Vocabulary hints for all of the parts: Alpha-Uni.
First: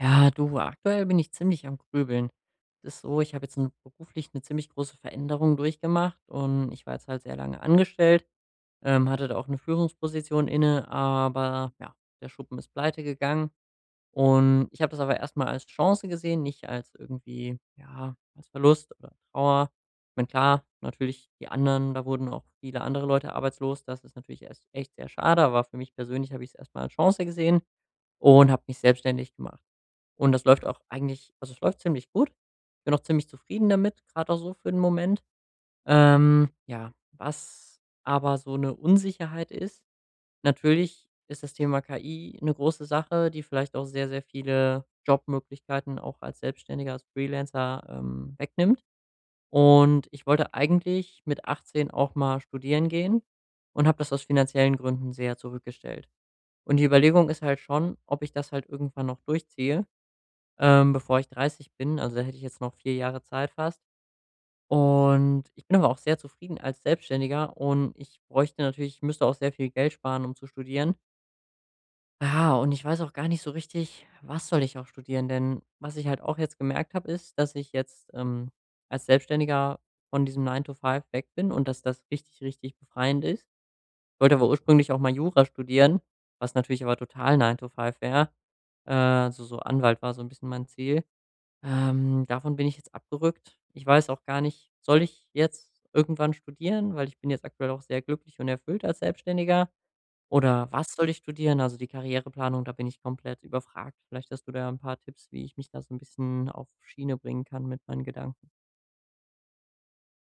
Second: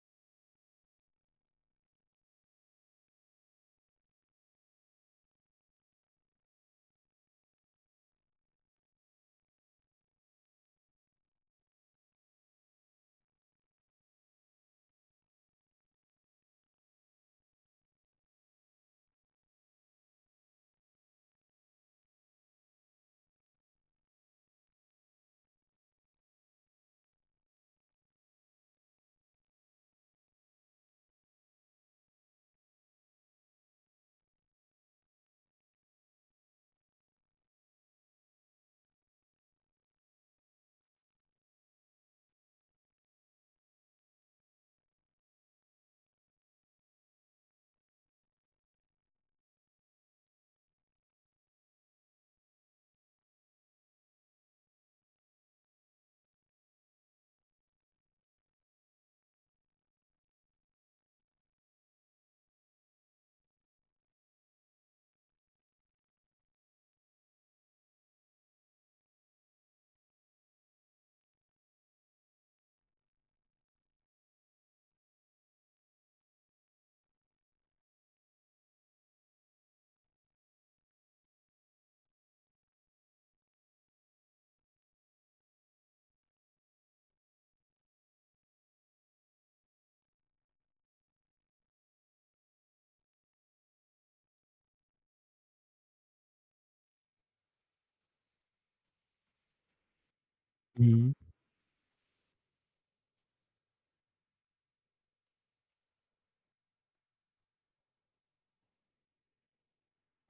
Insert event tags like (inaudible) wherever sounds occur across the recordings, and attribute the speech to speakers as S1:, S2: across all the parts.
S1: Ja, du, aktuell bin ich ziemlich am Grübeln. Es ist so, ich habe jetzt 'n beruflich eine ziemlich große Veränderung durchgemacht und ich war jetzt halt sehr lange angestellt, hatte da auch eine Führungsposition inne, aber ja, der Schuppen ist pleite gegangen und ich habe das aber erstmal als Chance gesehen, nicht als irgendwie, ja, als Verlust oder Trauer. Ich meine, klar, natürlich die anderen da wurden auch viele andere Leute arbeitslos. Das ist natürlich erst echt sehr schade, aber für mich persönlich habe ich es erstmal als Chance gesehen und habe mich selbstständig gemacht. Und das läuft auch eigentlich, also, es läuft ziemlich gut. Ich bin auch ziemlich zufrieden damit, gerade auch so für den Moment. Ja, was aber so eine Unsicherheit ist, natürlich ist das Thema KI eine große Sache, die vielleicht auch sehr, sehr viele Jobmöglichkeiten auch als Selbstständiger, als Freelancer, wegnimmt. Und ich wollte eigentlich mit 18 auch mal studieren gehen und habe das aus finanziellen Gründen sehr zurückgestellt. Und die Überlegung ist halt schon, ob ich das halt irgendwann noch durchziehe, bevor ich 30 bin. Also da hätte ich jetzt noch 4 Jahre Zeit fast. Und ich bin aber auch sehr zufrieden als Selbstständiger und ich bräuchte natürlich, ich müsste auch sehr viel Geld sparen, um zu studieren. Ja, und ich weiß auch gar nicht so richtig, was soll ich auch studieren? Denn was ich halt auch jetzt gemerkt habe, ist, dass ich jetzt, als Selbstständiger von diesem Nine to Five weg bin und dass das richtig, richtig befreiend ist. Ich wollte aber ursprünglich auch mal Jura studieren, was natürlich aber total Nine to Five wäre. Also so Anwalt war so ein bisschen mein Ziel. Davon bin ich jetzt abgerückt. Ich weiß auch gar nicht, soll ich jetzt irgendwann studieren, weil ich bin jetzt aktuell auch sehr glücklich und erfüllt als Selbstständiger, oder was soll
S2: Mhm.
S1: ich studieren? Also, die Karriereplanung, da bin ich komplett überfragt. Vielleicht hast du da ein paar Tipps, wie ich mich da so ein bisschen auf Schiene bringen kann mit meinen Gedanken.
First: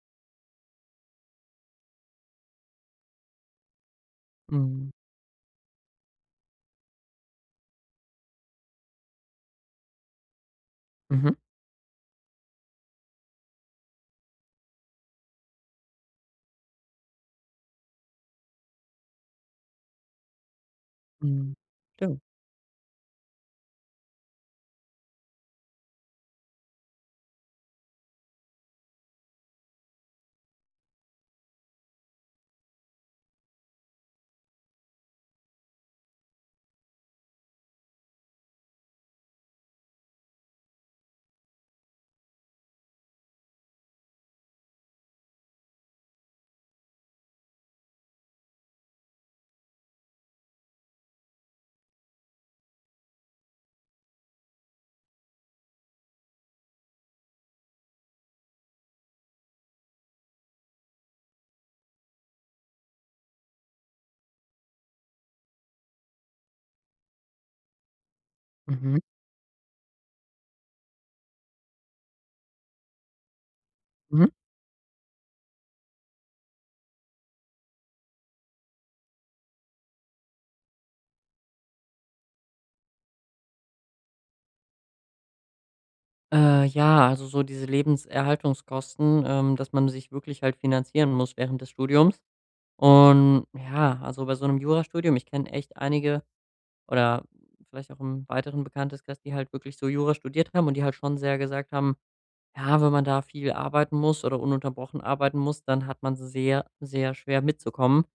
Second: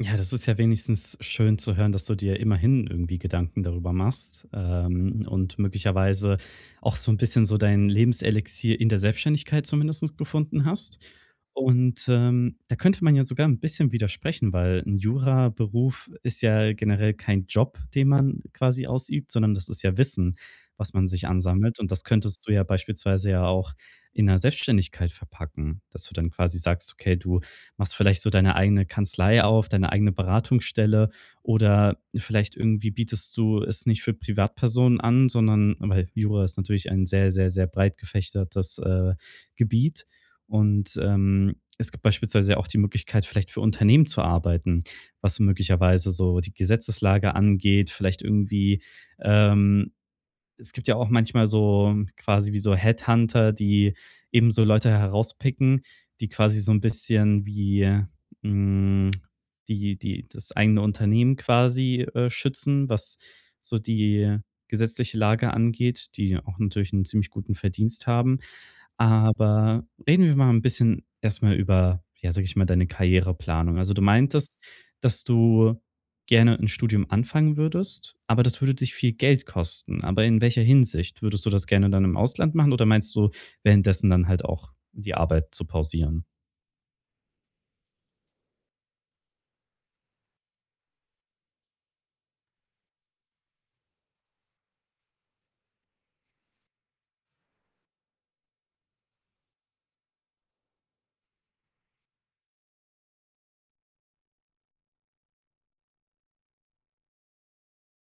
S2: Ja, das ist ja wenigstens schön zu hören, dass du dir immerhin irgendwie Gedanken darüber machst,
S1: Mhm.
S2: und möglicherweise auch so ein bisschen so dein Lebenselixier in der Selbstständigkeit zumindestens gefunden hast.
S1: Mhm.
S2: Und, da könnte man ja sogar ein bisschen widersprechen, weil 'n Juraberuf ist ja generell kein Job, den man quasi ausübt, sondern das ist ja Wissen, was man sich
S1: Mhm.
S2: ansammelt. Und das
S1: Stimmt.
S2: könntest du ja beispielsweise ja auch in der Selbstständigkeit verpacken, dass du dann quasi sagst: „Okay, du machst vielleicht so deine eigene Kanzlei auf, deine eigene Beratungsstelle oder vielleicht irgendwie bietest du es nicht für Privatpersonen an, sondern weil Jura ist natürlich ein sehr, sehr, sehr breit gefächertes Gebiet. Und es gibt beispielsweise auch die Möglichkeit, vielleicht für Unternehmen zu arbeiten, was möglicherweise so die Gesetzeslage angeht, vielleicht irgendwie ähm, es gibt ja auch manchmal so quasi wie so Headhunter, die eben so Leute herauspicken, die quasi so ein bisschen wie, hm, die das eigene Unternehmen quasi, schützen, was so die gesetzliche Lage angeht, die auch natürlich einen ziemlich guten Verdienst haben.
S1: Mhm.
S2: Aber reden wir mal ein bisschen erstmal über, ja, sag ich mal, deine Karriereplanung. Also, du
S1: Mhm.
S2: meintest, dass du gerne ein Studium anfangen würdest, aber das würde dich viel Geld kosten. Aber in welcher Hinsicht? Würdest du das gerne dann im Ausland machen oder meinst du, währenddessen dann halt auch die Arbeit zu pausieren?
S1: Ja, also, so diese Lebenserhaltungskosten, dass man sich wirklich halt finanzieren muss während des Studiums. Und ja, also, bei so einem Jurastudium, ich kenne echt einige oder vielleicht auch im weiteren Bekanntenkreis, die halt wirklich so Jura studiert haben und die halt schon sehr gesagt haben: „Ja, wenn man da viel arbeiten muss oder ununterbrochen arbeiten muss, dann hat man sehr, sehr schwer mitzukommen.“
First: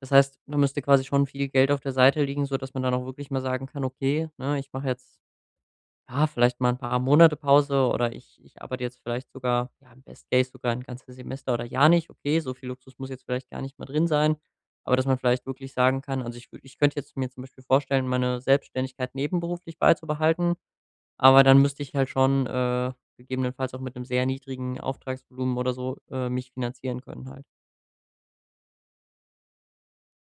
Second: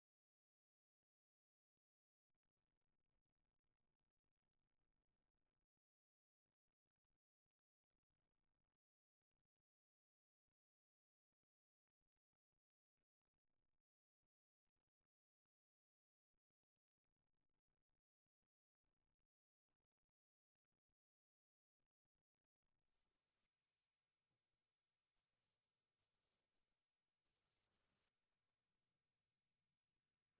S1: Das heißt, da müsste quasi schon viel Geld auf der Seite liegen, sodass man dann auch wirklich mal sagen kann: „Okay, ne, ich mache jetzt, ja, vielleicht mal ein paar Monate Pause, oder ich arbeite jetzt vielleicht sogar, ja, im Best Case sogar ein ganzes Semester oder Jahr nicht. Okay, so viel Luxus muss jetzt vielleicht gar nicht mehr drin sein, aber dass man vielleicht wirklich sagen kann, also, ich könnte jetzt mir zum Beispiel vorstellen, meine Selbstständigkeit nebenberuflich beizubehalten, aber dann müsste ich halt schon, gegebenenfalls auch mit einem sehr niedrigen Auftragsvolumen oder so, mich finanzieren können halt.“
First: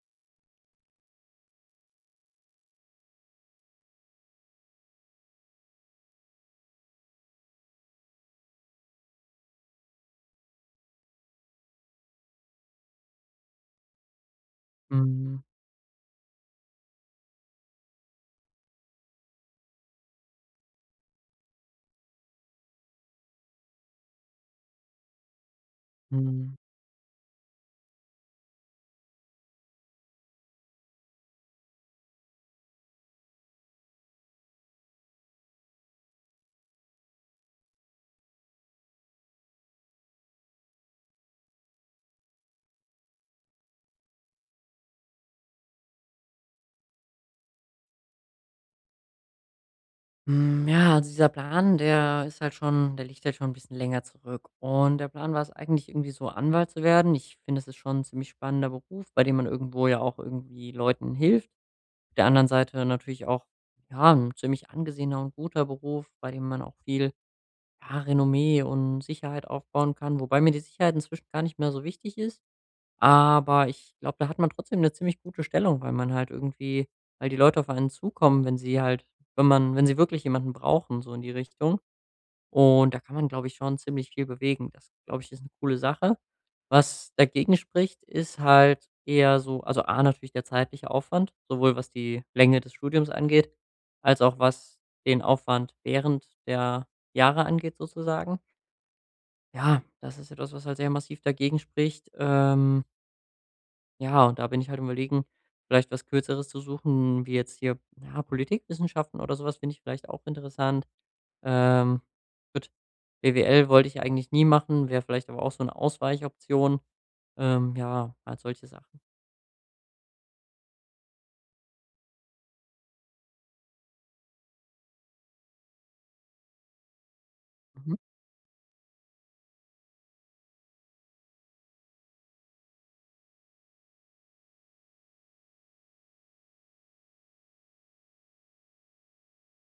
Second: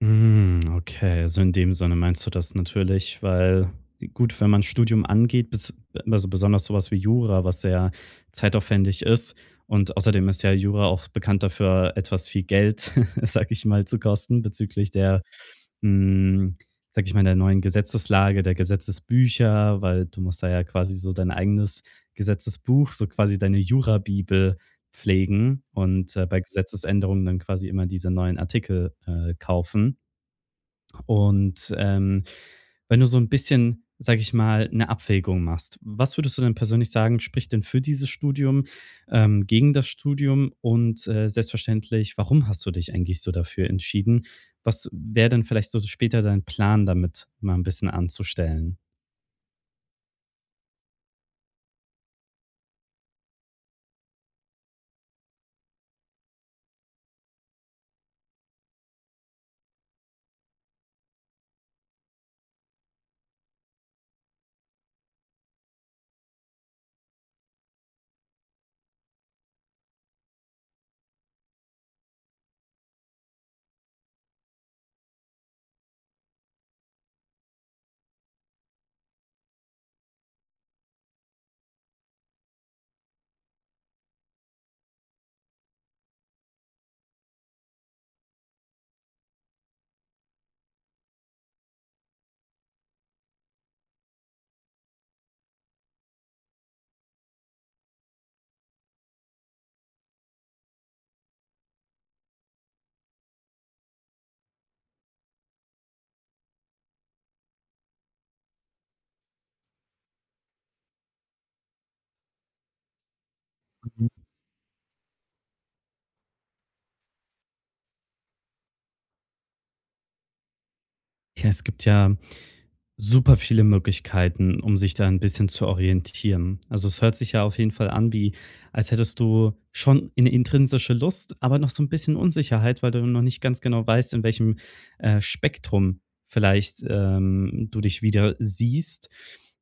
S2: Hm, okay. Also, in dem Sinne meinst du das natürlich, weil gut, wenn man Studium angeht, bes also, besonders sowas wie Jura, was sehr zeitaufwendig ist und außerdem ist ja Jura auch bekannt dafür, etwas viel Geld, (laughs) sag ich mal, zu kosten bezüglich der,
S1: Mhm,
S2: hm, sage ich mal, der neuen Gesetzeslage, der Gesetzesbücher, weil du musst da ja quasi so dein eigenes Gesetzesbuch, so quasi deine Jura-Bibel pflegen und, bei
S1: mhm.
S2: Gesetzesänderungen dann quasi immer diese neuen Artikel, kaufen. Und, wenn du so ein bisschen, sage ich mal, eine Abwägung machst, was würdest du denn persönlich sagen, spricht denn für dieses Studium, gegen das Studium und, selbstverständlich, warum hast du dich eigentlich so dafür entschieden? Was wäre denn vielleicht so später dein Plan damit, mal ein bisschen anzustellen?
S1: Hm, ja, also dieser Plan, der liegt halt schon ein bisschen länger zurück. Und der Plan war es eigentlich irgendwie so, Anwalt zu werden. Ich finde, es ist schon 'n ziemlich spannender Beruf, bei dem man irgendwo ja auch irgendwie Leuten hilft. Auf der anderen Seite natürlich auch, ja, 'n ziemlich angesehener und guter Beruf, bei dem man auch viel, ja, Renommee und Sicherheit aufbauen kann, wobei mir die Sicherheit inzwischen gar nicht mehr so wichtig ist. Aber ich glaube, da hat man trotzdem eine ziemlich gute Stellung, weil man halt irgendwie, weil die Leute auf einen zukommen, wenn sie halt, wenn man, wenn sie wirklich jemanden brauchen, so in die Richtung. Und da kann man, glaube ich, schon ziemlich viel bewegen. Das, glaube ich, ist eine coole Sache. Was dagegen spricht, ist halt eher so, also, A, natürlich der zeitliche Aufwand, sowohl was die Länge des Studiums angeht, als auch was den Aufwand während der Jahre angeht, sozusagen. Ja, das ist etwas, was halt sehr massiv dagegen spricht. Ja, und da bin ich halt am Überlegen, vielleicht was Kürzeres zu suchen, wie jetzt hier, ja, Politikwissenschaften oder sowas finde ich vielleicht auch interessant. Ähm, gut, B W L wollte ich
S2: Mhm.
S1: eigentlich nie machen, wäre vielleicht aber auch so eine Ausweichoption. Ja, halt solche Sachen.
S2: Ja, es gibt ja super viele Möglichkeiten, um sich da ein bisschen zu orientieren. Also, es hört sich ja auf jeden Fall
S1: Mhm.
S2: an wie, als hättest du schon eine intrinsische Lust, aber noch so ein bisschen Unsicherheit, weil du noch nicht ganz genau weißt, in welchem, Spektrum vielleicht, du dich wieder siehst.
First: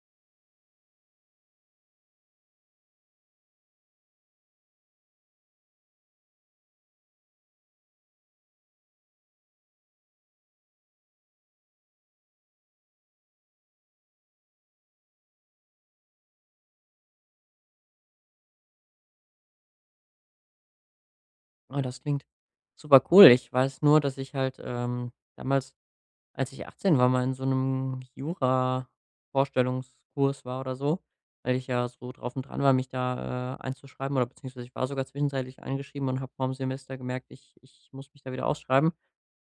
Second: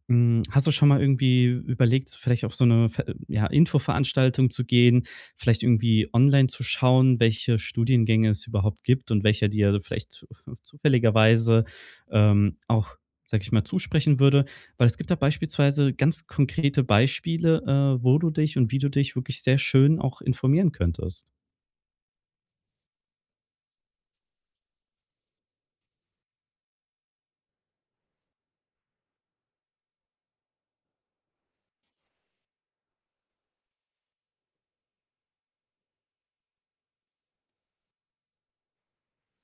S2: Hm, hast du schon mal irgendwie überlegt, vielleicht auf so eine Ver ja, Infoveranstaltung zu gehen, vielleicht irgendwie online zu schauen, welche Studiengänge es überhaupt gibt und welcher dir vielleicht zu zufälligerweise, auch sage ich mal, zusprechen würde, weil es gibt da beispielsweise ganz konkrete Beispiele, wo du dich und wie du dich wirklich sehr schön auch informieren könntest. (laughs)
S1: Ah, das klingt super cool. Ich weiß nur, dass ich halt, damals, als ich 18 war, mal in so einem Jura-Vorstellungskurs war oder so, weil ich ja so drauf und dran war, mich da, einzuschreiben, oder beziehungsweise ich war sogar zwischenzeitlich eingeschrieben und habe vor dem Semester gemerkt, ich muss mich da wieder ausschreiben.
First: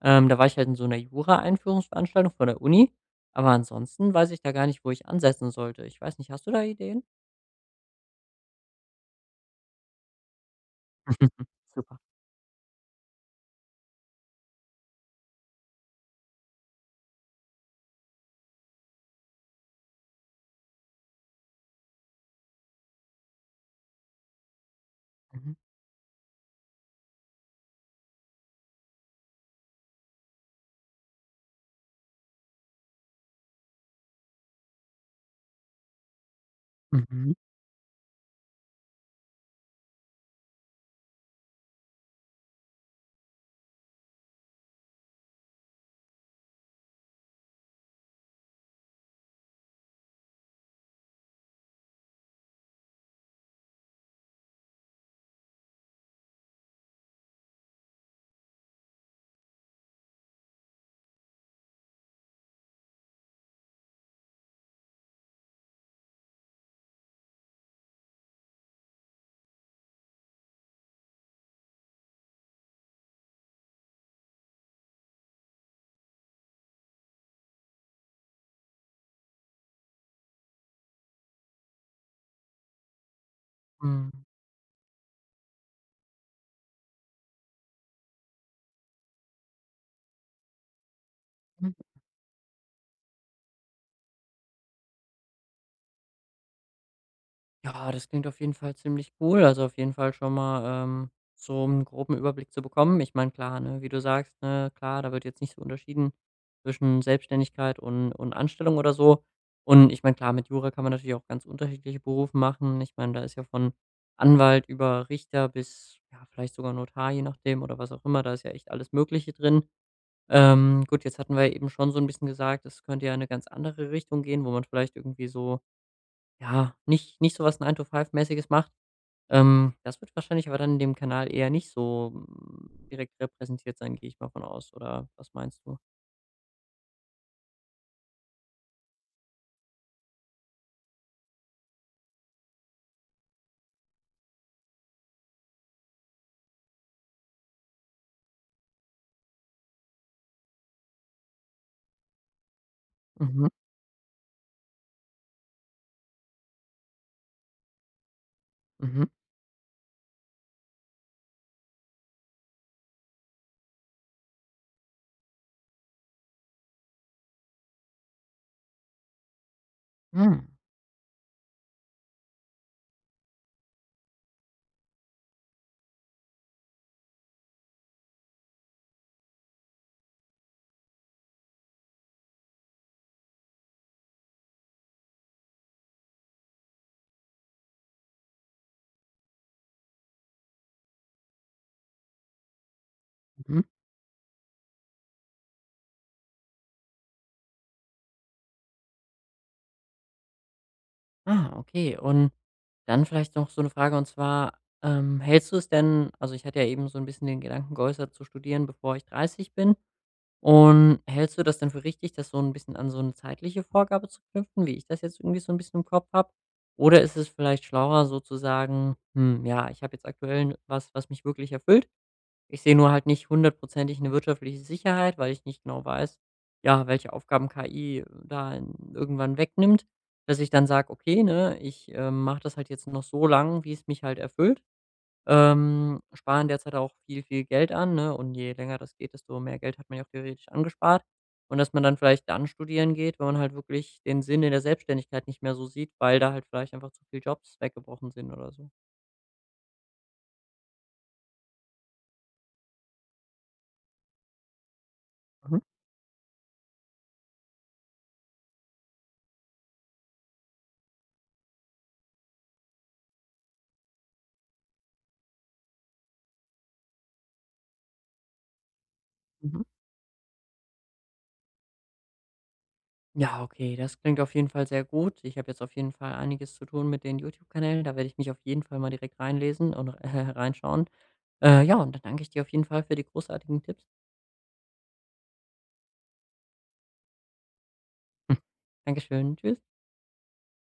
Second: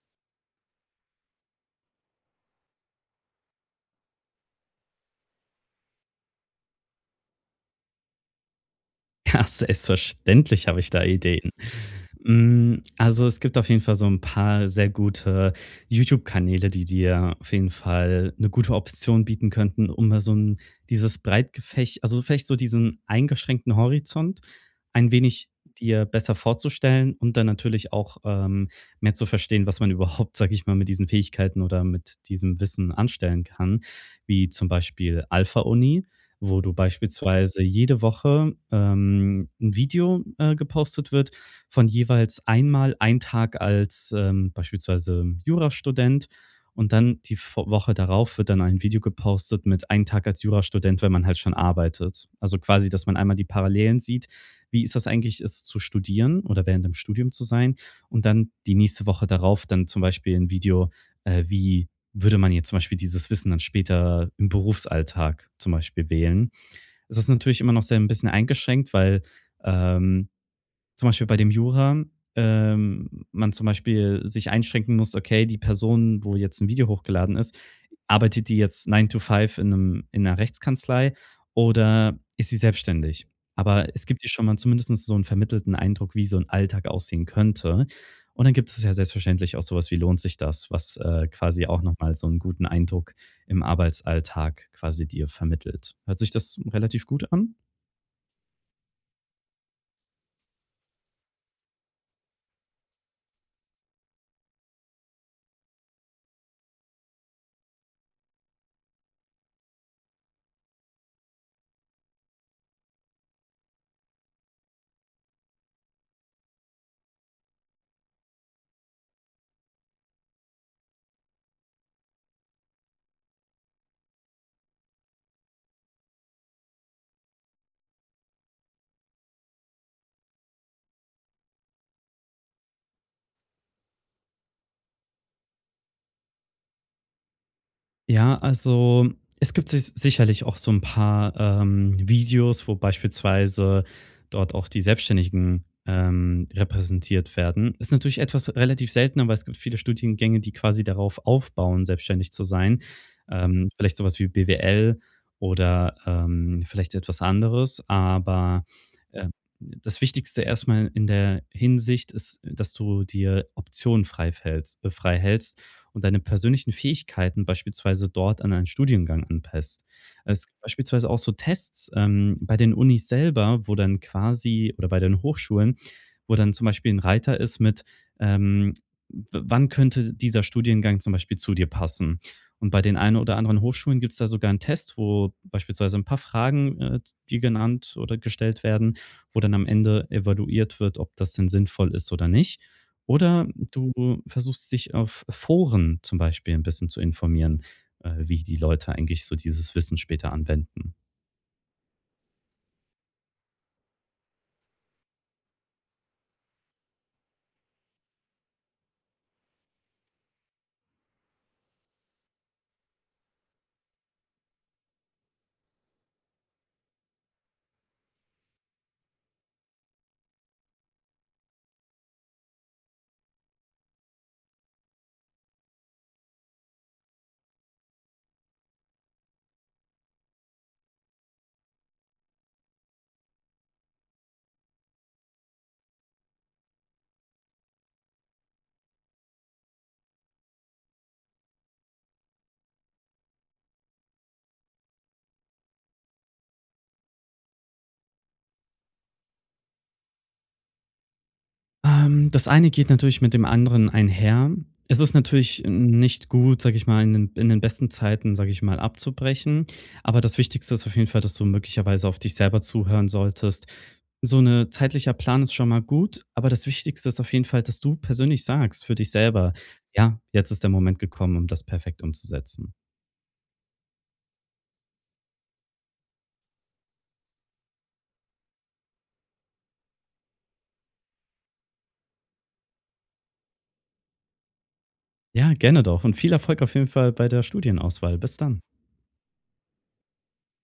S1: Da war ich halt in so einer Jura-Einführungsveranstaltung von der Uni, aber ansonsten weiß ich da gar nicht, wo ich ansetzen sollte. Ich weiß nicht, hast du da Ideen?
S2: Ja, selbstverständlich habe ich da Ideen.
S1: (laughs) Super.
S2: Hm, also, es gibt auf jeden Fall so ein paar sehr gute YouTube-Kanäle, die dir auf jeden Fall eine gute Option bieten könnten, um mal so 'n dieses breit also, vielleicht so diesen eingeschränkten Horizont ein wenig
S1: Mhm.
S2: dir besser vorzustellen und dann natürlich auch, mehr zu verstehen, was man überhaupt, sage ich mal, mit diesen Fähigkeiten oder mit diesem Wissen anstellen kann, wie zum Beispiel Alpha-Uni, wo du
S1: Mhm.
S2: beispielsweise jede Woche, 'n Video, gepostet wird, von jeweils einmal ein Tag als, beispielsweise Jurastudent und dann die Vo Woche darauf wird dann ein Video gepostet mit ein Tag als Jurastudent, wenn man halt schon arbeitet. Also, quasi, dass man einmal die Parallelen sieht. Wie ist das eigentlich, es zu studieren oder während dem Studium zu sein? Und dann die nächste Woche darauf dann zum Beispiel ein Video, wie würde man jetzt zum Beispiel dieses Wissen dann später im Berufsalltag zum Beispiel wählen? Es ist natürlich immer noch sehr ein bisschen eingeschränkt, weil, ähm, zum Beispiel bei dem Jura, man zum Beispiel sich einschränken muss, okay, die Person, wo jetzt ein Video hochgeladen ist, arbeitet die jetzt Nine to Five in einer Rechtskanzlei oder ist sie selbstständig? Aber es
S1: Mhm.
S2: gibt dir schon mal zumindest so einen vermittelten Eindruck, wie so ein Alltag aussehen könnte. Und dann gibt es ja selbstverständlich auch sowas wie „Lohnt sich das?“, was, quasi auch noch mal so einen guten Eindruck im Arbeitsalltag quasi dir vermittelt. Hört sich das relativ gut an?
S1: Ja, das klingt auf jeden Fall ziemlich cool. Also auf jeden Fall schon mal, so einen groben Überblick zu bekommen. Ich meine, klar, ne, wie du sagst, ne, klar, da wird jetzt nicht so unterschieden zwischen Selbstständigkeit und Anstellung oder so. Und ich meine, klar, mit Jura kann man natürlich auch ganz unterschiedliche Berufe machen. Ich meine, da ist ja von Anwalt über Richter bis, ja, vielleicht sogar Notar, je nachdem oder was auch immer, da ist ja echt alles Mögliche drin. Gut, jetzt hatten wir eben schon so ein bisschen gesagt, es könnte ja in 'ne ganz andere Richtung gehen, wo man vielleicht irgendwie so, ja, nicht so was 9 to 5 mäßiges macht. Das wird wahrscheinlich aber dann in dem Kanal eher nicht so direkt repräsentiert sein, gehe ich mal von aus, oder was meinst du?
S2: Ja, also es gibt sich sicherlich auch so ein paar, Videos, wo beispielsweise dort auch die Selbstständigen, repräsentiert werden. Ist natürlich etwas relativ seltener, weil es gibt viele Studiengänge, die quasi darauf aufbauen, selbstständig zu sein.
S1: Mhm,
S2: Vielleicht so was wie BWL oder, vielleicht etwas anderes, aber,
S1: mhm,
S2: ähm, das Wichtigste erstmal in der Hinsicht ist, dass du dir Optionen frei hältst und deine persönlichen Fähigkeiten beispielsweise dort an einen Studiengang anpasst.
S1: hm,
S2: Es gibt beispielsweise auch so Tests bei den Unis selber, wo dann quasi oder bei den Hochschulen, wo dann zum Beispiel ein Reiter ist mit, ähm, wann könnte dieser Studiengang zum Beispiel zu dir passen. Und bei den einen oder anderen Hochschulen gibt es da sogar einen Test, wo beispielsweise ein paar Fragen, die genannt oder gestellt werden, wo dann am Ende evaluiert wird, ob das denn sinnvoll ist oder nicht. Oder
S1: mhm.
S2: du versuchst dich auf Foren zum Beispiel ein bisschen zu informieren, wie die Leute eigentlich so dieses Wissen später anwenden.
S1: Ah, okay. Und dann vielleicht noch so eine Frage, und zwar, hältst du es denn, also, ich hatte ja eben so ein bisschen den Gedanken geäußert, zu studieren, bevor ich 30 bin. Und hältst du das denn für richtig, das so ein bisschen an so eine zeitliche Vorgabe zu knüpfen, wie ich das jetzt irgendwie so ein bisschen im Kopf habe? Oder ist es vielleicht schlauer, so zu sagen: „Hm, ja, ich habe jetzt aktuell was, was mich wirklich erfüllt. Ich sehe nur halt nicht hundertprozentig eine wirtschaftliche Sicherheit, weil ich nicht genau weiß, ja, welche Aufgaben KI da irgendwann wegnimmt“, dass ich dann sage: „Okay, ne, ich, mache das halt jetzt noch so lang, wie es mich halt erfüllt.“ Sparen derzeit auch viel, viel Geld an, ne? Und je länger das geht, desto mehr Geld hat man ja auch theoretisch angespart. Und dass man dann vielleicht dann studieren geht, wenn man halt wirklich den Sinn in der Selbstständigkeit nicht mehr so sieht, weil da halt vielleicht einfach zu viele Jobs weggebrochen sind oder so.
S2: Das eine geht natürlich mit dem anderen einher. Es ist
S1: Mhm.
S2: natürlich nicht gut, sage ich mal, in den besten Zeiten, sage ich mal, abzubrechen, aber das Wichtigste ist auf jeden Fall, dass du möglicherweise auf dich selber zuhören solltest. So 'ne zeitlicher Plan ist schon mal gut, aber das Wichtigste ist auf jeden Fall, dass du persönlich sagst für dich selber:
S1: Mhm.
S2: „Ja, jetzt ist der Moment gekommen, um das perfekt umzusetzen.“
S1: Ja, okay, das klingt auf jeden Fall sehr gut. Ich habe jetzt auf jeden Fall einiges zu tun mit den YouTube-Kanälen. Da werde ich mich auf jeden Fall mal direkt reinlesen und (laughs) reinschauen. Ja, und dann danke ich dir auf jeden Fall für die großartigen Tipps.
S2: Ja, gerne doch und viel Erfolg auf jeden Fall bei der Studienauswahl. Bis dann.
S1: (laughs) Dankeschön. Tschüss.